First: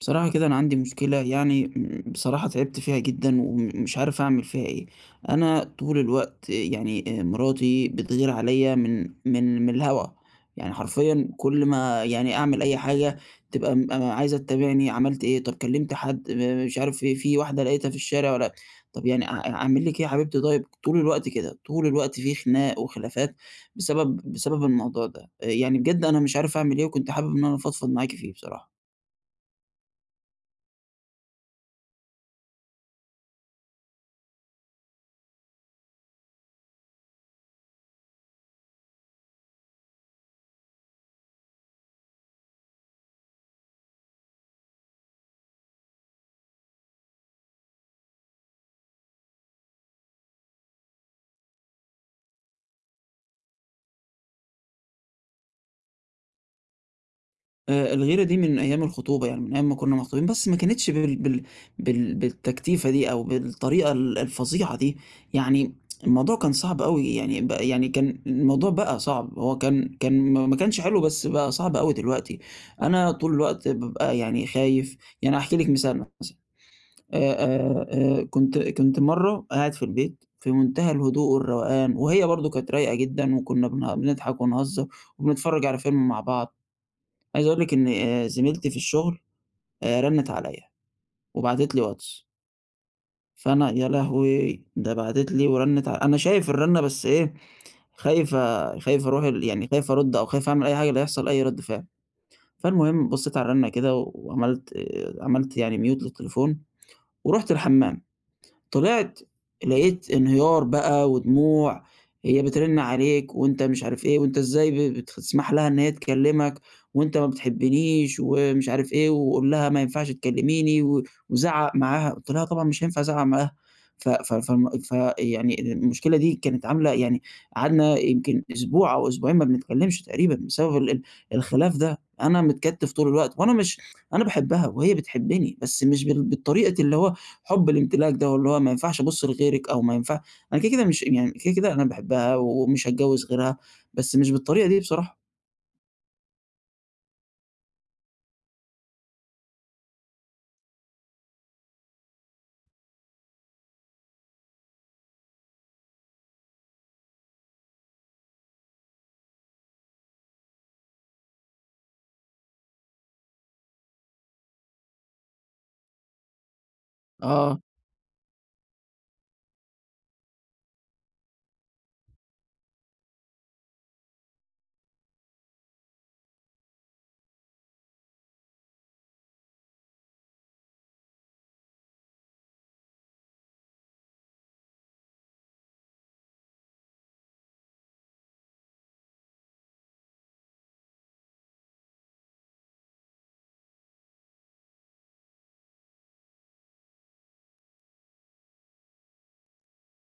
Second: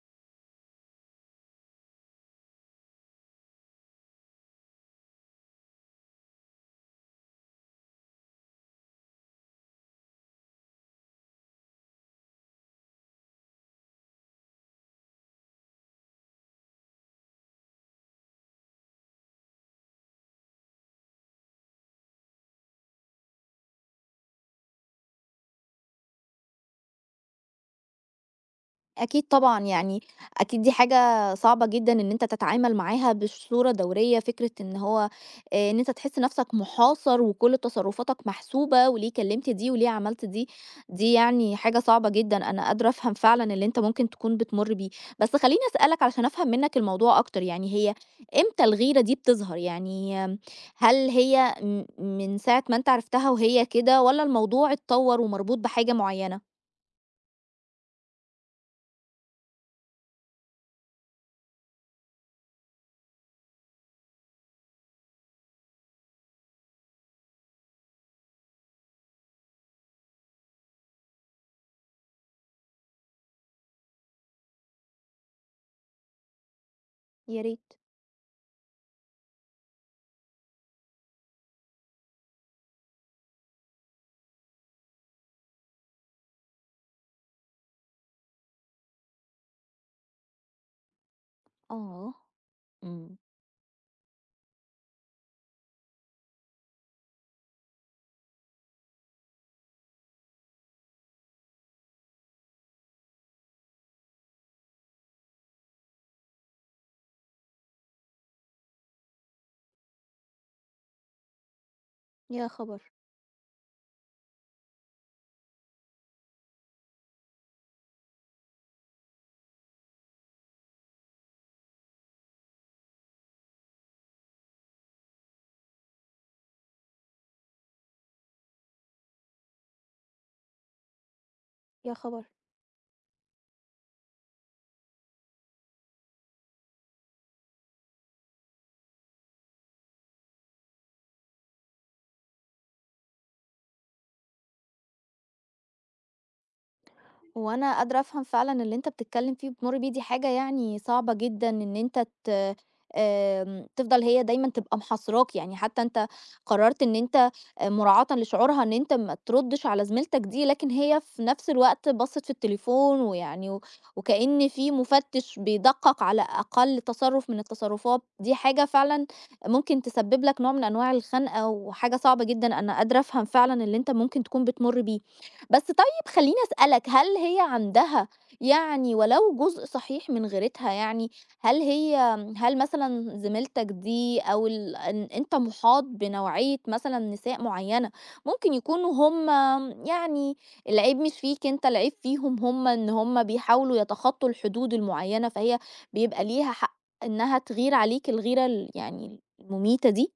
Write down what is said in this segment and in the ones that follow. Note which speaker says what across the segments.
Speaker 1: بصراحة كده أنا عندي مشكلة بصراحة تعبت فيها جدا ومش عارف أعمل فيها إيه. أنا طول الوقت مراتي بتغير عليا من الهوا. يعني حرفيا كل ما يعني أعمل أي حاجة تبقى عايزة تتابعني عملت إيه، طب كلمت حد مش عارف إيه، في واحدة لقيتها في الشارع ولا طب يعني أعمل لك إيه يا حبيبتي؟ طيب طول الوقت كده، طول الوقت في خناق وخلافات بسبب الموضوع ده. بجد أنا مش عارف أعمل إيه، وكنت حابب إن أنا أفضفض معاكي فيه بصراحة.
Speaker 2: أكيد طبعًا، أكيد دي حاجة صعبة جدًا إن أنت تتعامل معاها بصورة دورية، فكرة إن هو إن أنت تحس نَفْسك محاصر وكل تصرُّفاتك محسوبة وليه كلّمت دي وليه عملت دي، دي يعني حاجة صعبة جدًا، أنا قادرة أفهم فعلًا اللي أنت ممكن تكون بتمُر بيه. بس خلّيني أسألك علشان أفهم منّك الموضوع أكتر، يعني هي إمتى الغيرة دي بتظهر؟ يعني آمم هل هي من ساعة ما أنت عرفتها وهي كده والّا الموضوع اتطوّر ومربوط بحاجة معيّنة؟
Speaker 1: الغيرة دي من أيام الخطوبة، يعني من أيام ما كُنّا مخطوبين، بس ما كانتش بالتكتيفة دي أو بالطريقة الفظيعة دي، يعني الموضوع كان صعب أوي، يعني ب يعني كان الموضوع بقى صعب، هو كان ما كانش حلو، بس بقى صعب أوي دلوقتي. أنا طول الوقت بابقى يعني خايف، يعني هاحكي لِك مثال مثلًا،
Speaker 2: يا
Speaker 1: آآ
Speaker 2: ريت.
Speaker 1: كنت مرّة قاعد في البيت في منتهى الهدوء والروقان، وهي برضه كانت رايقة جدًا وكُنّا بنضحك ونهزّر وبنتفرّج على فيلم مع بعض. عايز أقول لِك إن زميلتي في الشغل رنِّت عليّا وبعتت لي
Speaker 2: آه،
Speaker 1: واتس،
Speaker 2: إمم.
Speaker 1: فأنا يا لهوي! ده بعتت لي ورنِّت، أنا شايف الرنة، بس إيه، خايف أروح ال يعني خايف أرُد أو خايف أعمل أي حاجة لا يحصل أي رَد فعل. فالمهم بصيت على الرنة كده وعملت عملت يعني mute للتليفون ورُحت الحمّام. طلعت لقيت انهيار بقى ودموع، هي
Speaker 2: يا
Speaker 1: بترن
Speaker 2: خبر!
Speaker 1: عليك وأنت مش عارف إيه، وأنت إزاي بتسمح لها إن هي تكلمك، وأنت ما بتحبنيش ومش عارف إيه، وقُل لها ما ينفعش تكلميني، وزعّق معاها. قُلت لها طبعًا مش هينفع أزعّق معاها، ف ف فالم فيعني المشكلة دي كانت عاملة يعني قعدنا يمكن أسبوع أو أسبوعين ما بنتكلمش تقريبًا بسبب ال ال الخلاف
Speaker 2: يا
Speaker 1: ده.
Speaker 2: خبر!
Speaker 1: أنا متكتّف طول الوقت، وأنا مش، أنا باحبها وهي بتحبني، بس مش بالطريقة اللي هو حُب الامتلاك ده، واللي هو ما ينفعش أبُص لغيرِك أو ما ينفع، أنا كده، كده مش يعني كده، كده أنا باحبها ومش هاتجوّز غيرها، بس مش بالطريقة دي بصراحة.
Speaker 2: هو أنا قادرة أفهم فعلًا اللي أنت بتتكلّم فيه وبتمُر بيه، دي حاجة يعني صعبة جدًا إن أنت ت آمم، تفضل هي دايمًا تبقى محاصراك، يعني حتى أنت قررت إن أنت مراعاةً لشعورها إن أنت ما تردّش على زميلتك دي، لكن هي في نفس الوقت بصِّت في التليفون و وكأن في مُفَتِّش بيدقّق على أقل تصرُّف من
Speaker 1: آه.
Speaker 2: التصرفات، دي حاجة فعلًا ممكن تسبب لك نوع من أنواع الخنقة وحاجة صعبة جدًا، أنا قادرة أفهم فعلًا اللي أنت ممكن تكون بتمُر بيه. بس طيب خلّيني أسألك، هل هي عندها يعني ولو جزء صحيح من غيرتها يعني، هل هي هل مثلًا زميلتك دي أو ال إن أنت مُحاط بنوعية مثلًا نساء معيّنة، ممكن يكونوا هُم يعني العيب مش فيك أنت، العيب فيهم هُم، إن هُم بيحاولوا يتخطّوا الحدود المعيّنة، فهي بيبقى ليها حق إنها تغير عليك الغيرة ال يعني المميتة دي؟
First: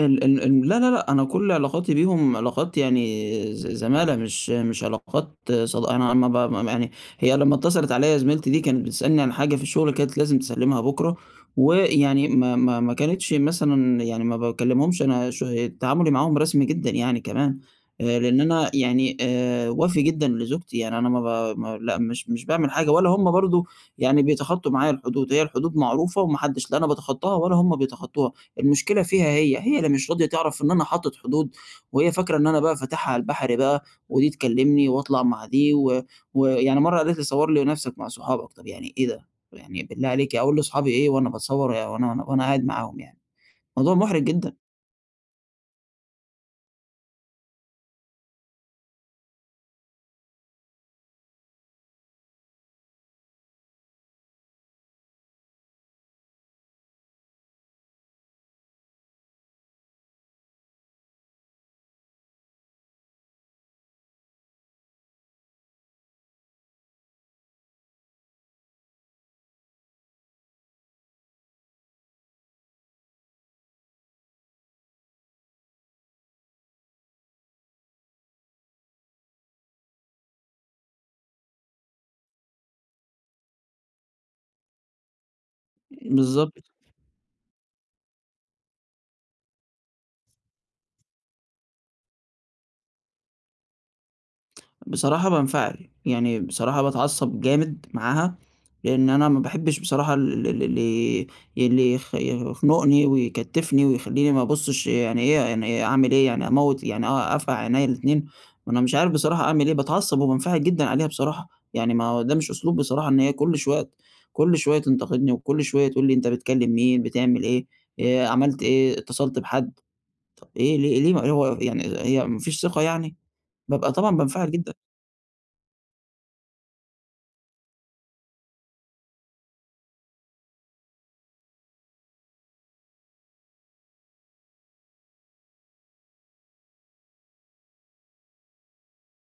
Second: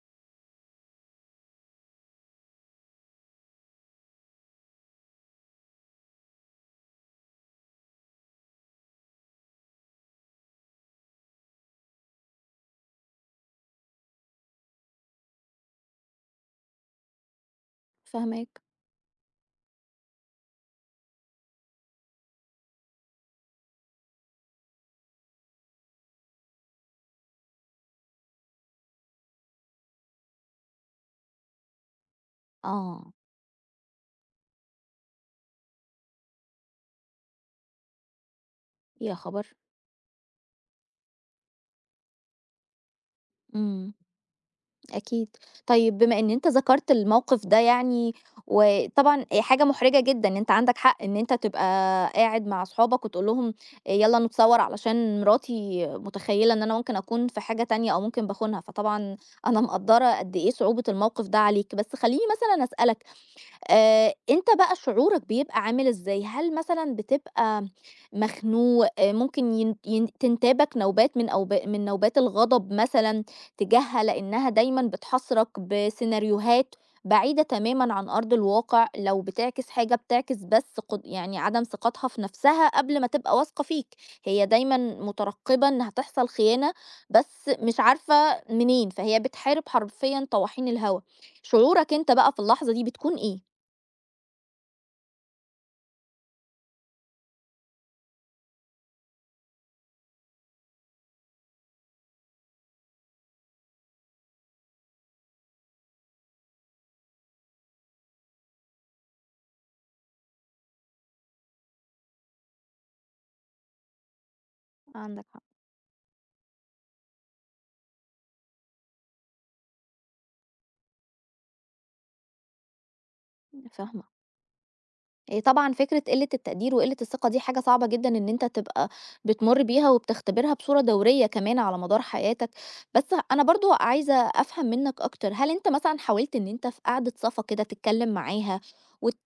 Speaker 1: ال ال ال لا، لا، لأ، أنا كل علاقاتي بيهم علاقات يعني ز زمالة، مش علاقات، صد أنا ما ب م يعني هي لمّا اتصلت عليّا زميلتي دي كانت بتسألني عن حاجة في الشغل كانت لازم تسلِّمها بُكرة، ويعني ما كانتش مثلًا، يعني ما باكلمهمش أنا ش تعاملي معاهم رسمي جدًا يعني كمان، لإن
Speaker 2: فاهماك.
Speaker 1: أنا يعني وَفي جدًا لزوجتي، يعني أنا ما ب ما لأ، مش باعمل حاجة، ولا هُم برضه يعني بيتخطّوا معايا الحدود، هي الحدود معروفة وما حدّش لا أنا باتخطّاها ولا هُم بيتخطّوها. المشكلة فيها هي، هي اللي مش راضية تعرف إن أنا حاطط حدود، وهي فاكرة إن أنا بقى فاتحها
Speaker 2: آه،
Speaker 1: على البحر بقى، ودي تكلمني وأطلع مع دي، ويعني مرة قالت لي: "صور لي نفسك مع صحابك." طب يعني إيه
Speaker 2: يا
Speaker 1: ده؟
Speaker 2: خبر!
Speaker 1: يعني بالله عليك أقول لاصحابي إيه وأنا باتصور وأنا قاعد معاهم يعني؟
Speaker 2: إمم.
Speaker 1: موضوع محرج جدًا.
Speaker 2: أكيد. طيب بما إن أنت ذكرت الموقف ده يعني، وطبعًا حاجة محرجة جدًا، أنت عندك حق إن أنت تبقى قاعد مع صحابك وتقول لهم يالّا نتصور علشان مراتي متخيّلة إن أنا ممكن أكون في حاجة تانية أو ممكن باخونها، فطبعًا أنا مقدّرة قد إيه صعوبة الموقف ده عليك، بس خلّيني مثلًا أسألك أنت بقى شعورك بيبقى عامل إزاي؟ هل مثلًا بتبقى مخنوق، آه، ممكن ين ين تنتابك نوبات من نوبات الغضب مثلًا تجاهها لإنها دايمًا بتحاصرك بسيناريوهات بعيدة تمامًا عن أرض الواقع، لو بتعكس حاجة بتعكس بس قد يعني عدم ثقتها في نفسها قبل ما تبقى واثقة فيك، هي دايمًا مترقبة إن هتحصل
Speaker 1: بالضبط.
Speaker 2: خيانة بس مش عارفة منين، فهي بتحارب حرفيًا طواحين الهوا. شعورك أنت بقى في اللحظة دي بتكون إيه؟
Speaker 1: بصراحة بانفعل، يعني بصراحة باتعصّب جامد معاها، لإن أنا ما باحبّش بصراحة ال ال اللي اللي يخ يخنقني ويكتّفني ويخلّيني ما أبُصّش، يعني إيه، يعني إيه أعمل إيه، يعني أموّت، يعني أ أفقع عينيّا الاتنين، وأنا مش عارف بصراحة أعمل إيه، باتعصّب وبانفعل جدًا عليها بصراحة. يعني ما هو ده مش أسلوب بصراحة، إن هي كل شوية
Speaker 2: عندك
Speaker 1: تنتقدني،
Speaker 2: حق،
Speaker 1: وكل شوية تقول لي: "أنت بتكلّم مين، بتعمل إيه، عملت إيه، اتصلت بحد؟" طَب إيه، ليه ما هو يعني هي ما فيش ثقة يعني؟ بابقى
Speaker 2: فاهمة.
Speaker 1: طبعًا بانفعل جدًا.
Speaker 2: هي طبعًا فكرة قِلّة التقدير وقِلّة الثقة دي حاجة صعبة جدًا إن أنت تبقى بتمُر بيها وبتختبرها بصورة دورية كمان على مدار حياتك، بس أنا برضه عايزة أفهم منّك أكتر، هل أنت مثلًا حاولت إن أنت في قعدة صفا كده تتكلّم معاها وت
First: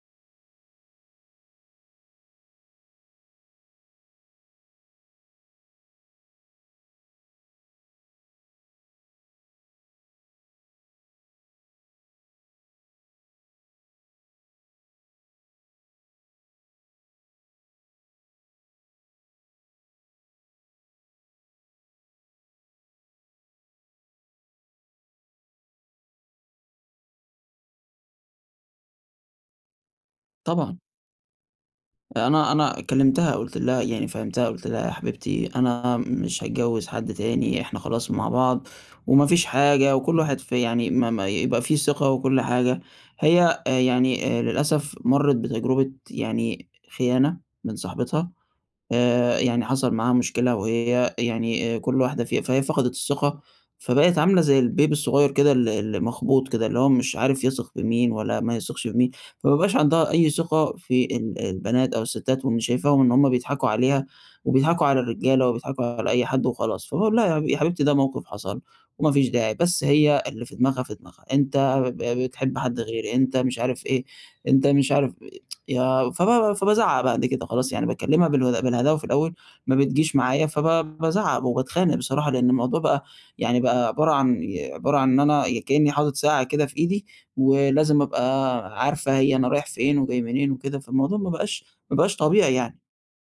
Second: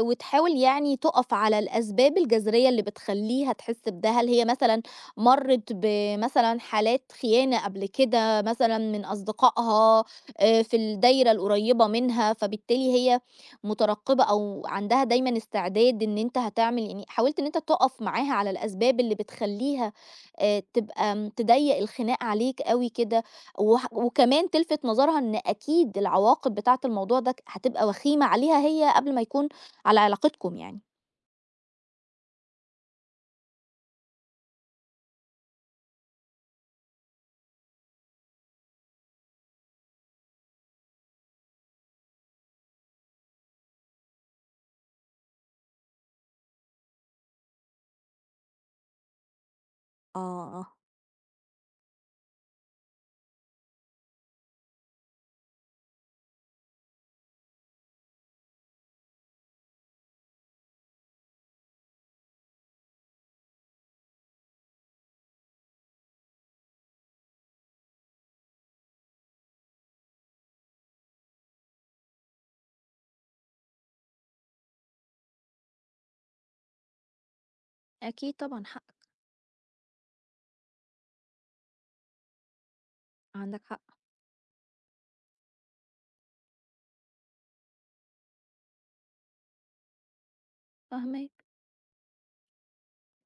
Speaker 2: وتحاول يعني تُقف على الأسباب الجذرية اللي بتخلّيها تحس بده؟ هل هي مثلًا مرّت بمثلًا حالات خيانة قبل كده مثلًا من أصدقائها في الدايرة القريّبة منها، فبالتالي هي مترقبة أو عندها دايمًا استعداد إن أنت هتعمل يعني حاولت إن أنت تُقف معاها على الأسباب اللي بتخلّيها تبقى تضيّق الخناق عليك أوي كده، وكمان تلفت نظرها إن أكيد العواقب بتاعة الموضوع ده هتبقى وخيمة عليها هي قبل ما يكون على علاقتكم
Speaker 1: طبعًا.
Speaker 2: يعني.
Speaker 1: أنا كلمتها، قُلت لها يعني فهّمتها، قُلت لها: "يا حبيبتي أنا مش هاتجوّز حد تاني، إحنا خلاص مع بعض وما فيش حاجة، وكل واحد في يعني، ما يبقى في ثقة وكل حاجة." هي للأسف مرّت بتجربة يعني خيانة من صاحبتها. يعني حصل معاها
Speaker 2: آه،
Speaker 1: مشكلة،
Speaker 2: آه،
Speaker 1: وهي يعني كل واحدة فيها فهي فقدت الثقة، فبقت عاملة زي البيبي الصغير كده، اللي مخبوط كده، اللي هو مش عارف يثق بمين ولا ما يثقش بمين، فما بقاش عندها أي ثقة في البنات أو الستات، وإن شايفاهم إن هُم بيضحكوا عليها وبيضحكوا على الرجالة وبيضحكوا على أي حد وخلاص، فباقول لها: يا حبيبتي ده موقف حصل وما فيش داعي"، بس هي اللي في دماغها، أنت بتحب حد غيري، أنت مش عارف إيه، أنت مش عارف. يا فب فبازعّق بعد كده خلاص، يعني باكلّمها
Speaker 2: أكيد طبعًا حقك،
Speaker 1: بالهداوة في الأول، ما بتجيش معايا، بازعّق وباتخانق بصراحة، لإن الموضوع بقى يعني
Speaker 2: عندك حق،
Speaker 1: بقى عبارة عن إن أنا كإنّي حاطط ساعة كده في إيدي، ولازم أبقى عارفة هي أنا رايح فين وجاي منين وكده، فالموضوع
Speaker 2: فاهماك.
Speaker 1: ما بقاش طبيعي يعني.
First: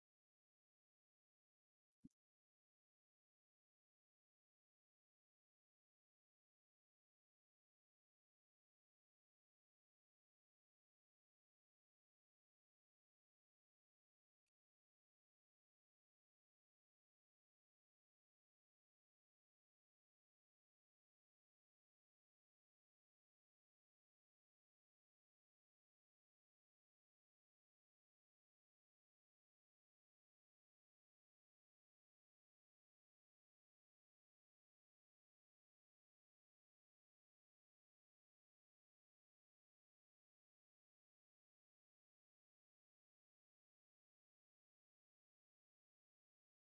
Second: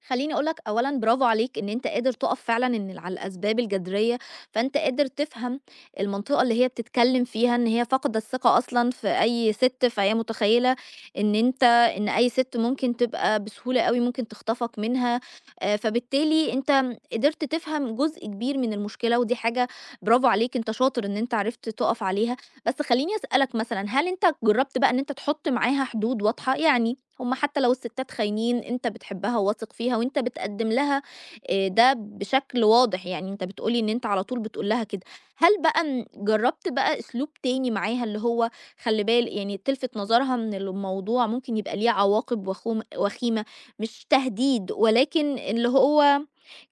Speaker 2: خلّيني أقول لك أولًا برافو عليك إن أنت قادر تُقف فعلًا إن على الأسباب الجذرية، فأنت قادر تفهم المنطقة اللي هي بتتكلّم فيها إن هي فاقدة الثقة أصلًا في أي سِت، فهي متخيّلة إن أنت إن أي سِت ممكن تبقى بسهولة أوي ممكن تخطفك منها، فبالتالي أنت قدرت تفهم جزء كبير من المشكلة ودي حاجة برافو عليك، أنت شاطر إن أنت عرفت تُقف عليها. بس خلّيني أسألك مثلًا، هل أنت جرّبت بقى إن أنت تحُط معاها حدود واضحة؟ يعني هم حتى لو الستات خاينين، أنت بتحبها وواثق فيها وأنت بتقدّم لها ده بشكل واضح، يعني أنت بتقول لي إن أنت على طول بتقول لها كده. هل بقى جرّبت بقى أسلوب تاني معاها اللي هو خلّي بال يعني تلفت نظرها من الموضوع ممكن يبقى ليه عواقب وخيمة، مش تهديد ولكن اللي هو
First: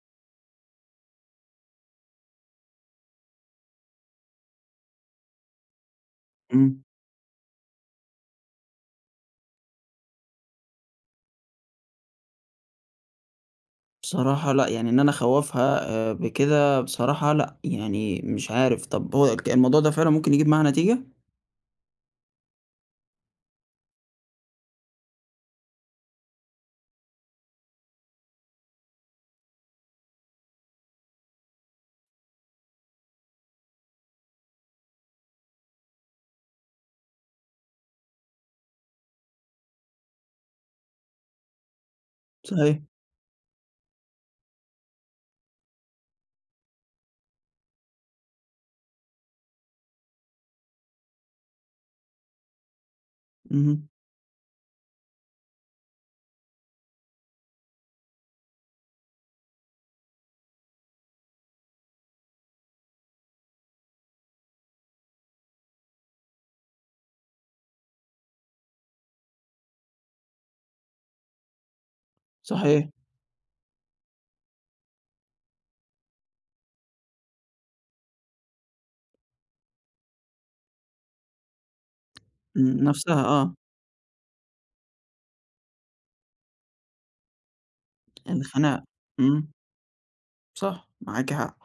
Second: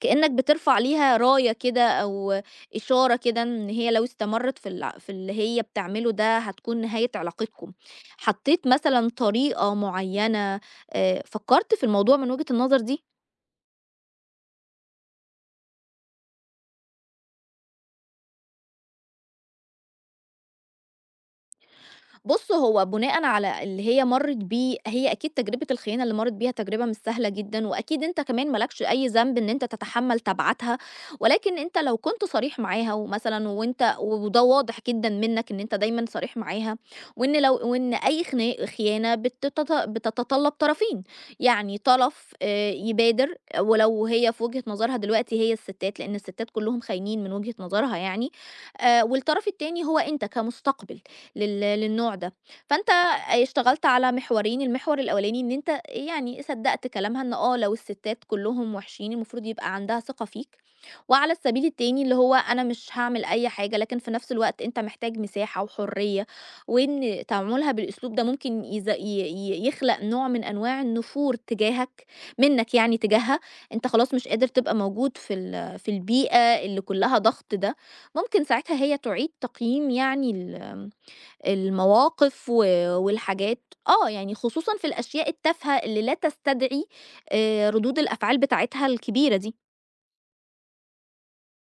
Speaker 2: كإنّك بترفع ليها راية كده أو إشارة كده إن هي لو استمرت في اللي هي بتعمله ده هتكون
Speaker 1: إمم.
Speaker 2: نهاية علاقتكم. حطيت مثلًا طريقة معينة فكرت في الموضوع من وجهة النظر دي؟
Speaker 1: بصراحة لأ، يعني إن أنا أخوّفها بكده بصراحة لأ، يعني مش عارف، طب هو الموضوع ده فعلًا ممكن يجيب معاها نتيجة؟
Speaker 2: بُص، هو بناءً على اللي هي مرّت بيه هي أكيد تجربة الخيانة اللي مرّت بيها تجربة مش سهلة جدًا، وأكيد أنت كمان ما لكش أي ذنب إن أنت تتحمّل تبعاتها، ولكن أنت لو كنت صريح معاها ومثلًا وأنت وده واضح جدًا منّك إن أنت دايمًا صريح معاها، وإن أي خيانة بتتطلّب طرفين، يعني طرف
Speaker 1: صحيح.
Speaker 2: يبادر ولو هي في وجهة نظرها دلوقتي هي الستات، لإن الستات كلّهم خاينين من وجهة نظرها يعني، والطرف التاني هو أنت كمستقبل. للنوع ده، فأنت اشتغلت
Speaker 1: اهم.
Speaker 2: على محورين، المحور الأولاني إن أنت يعني صدّقت كلامها إن آه، لو الستات كلّهم وحشين المفروض يبقى عندها ثقة فيك، وعلى السبيل التاني اللي هو أنا مش هاعمل أي حاجة، لكن في نفس الوقت أنت محتاج مساحة وحرية، وإن تعاملها بالأسلوب ده ممكن يز ي ي يخلق نوع من أنواع النفور تجاهك منّك
Speaker 1: صحيح.
Speaker 2: يعني تجاهها، أنت خلاص مش قادر تبقى موجود في البيئة اللي كلّها ضغط ده، ممكن ساعتها هي تُعيد تقييم يعني ال المواقف و
Speaker 1: إمم، نَفْسها آه.
Speaker 2: والحاجات آه، يعني خصوصًا في الأشياء التافهة اللي لا تستدعي ردود الأفعال
Speaker 1: الخناقة.
Speaker 2: بتاعتها الكبيرة
Speaker 1: إمم.
Speaker 2: دي.
Speaker 1: صح، معاكِ حق.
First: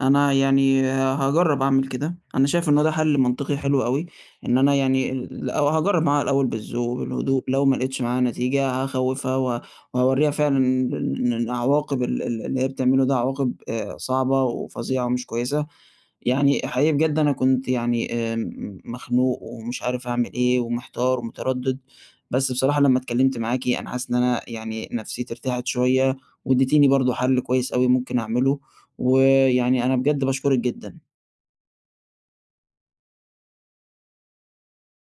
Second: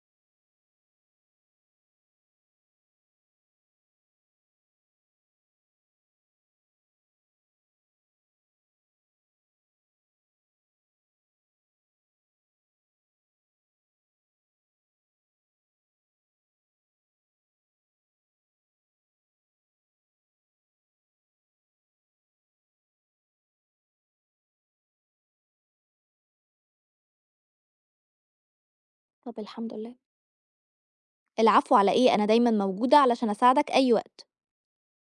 Speaker 1: أنا يعني هاجرّب أعمل كده، أنا شايف إن هو ده حل منطقي حلو أوي، إن أنا يعني ال أو هاجرّب معاها الأول بالذوق، بالهدوء، لو ما لقيتش معاها نتيجة هاخوّفها، و وهاورّيها فعلًا إن عواقب ال ال اللي هي بتعمله ده عواقب صعبة وفظيعة ومش كويسة، يعني حقيقي بجد أنا كنت يعني مخنوق ومش عارف أعمل إيه ومحتار ومتردد، بس بصراحة لمّا اتكلمت معاكِ أنا حاسس إن أنا يعني نفسيتي ارتاحت شوية، واديتيني برضه حل كويس أوي ممكن أعمله،
Speaker 2: طب الحمد
Speaker 1: ويعني أنا
Speaker 2: لله.
Speaker 1: بجد باشكرِك جدًا.
Speaker 2: العفو على إيه، أنا دايمًا موجودة علشان أساعدك أي وقت.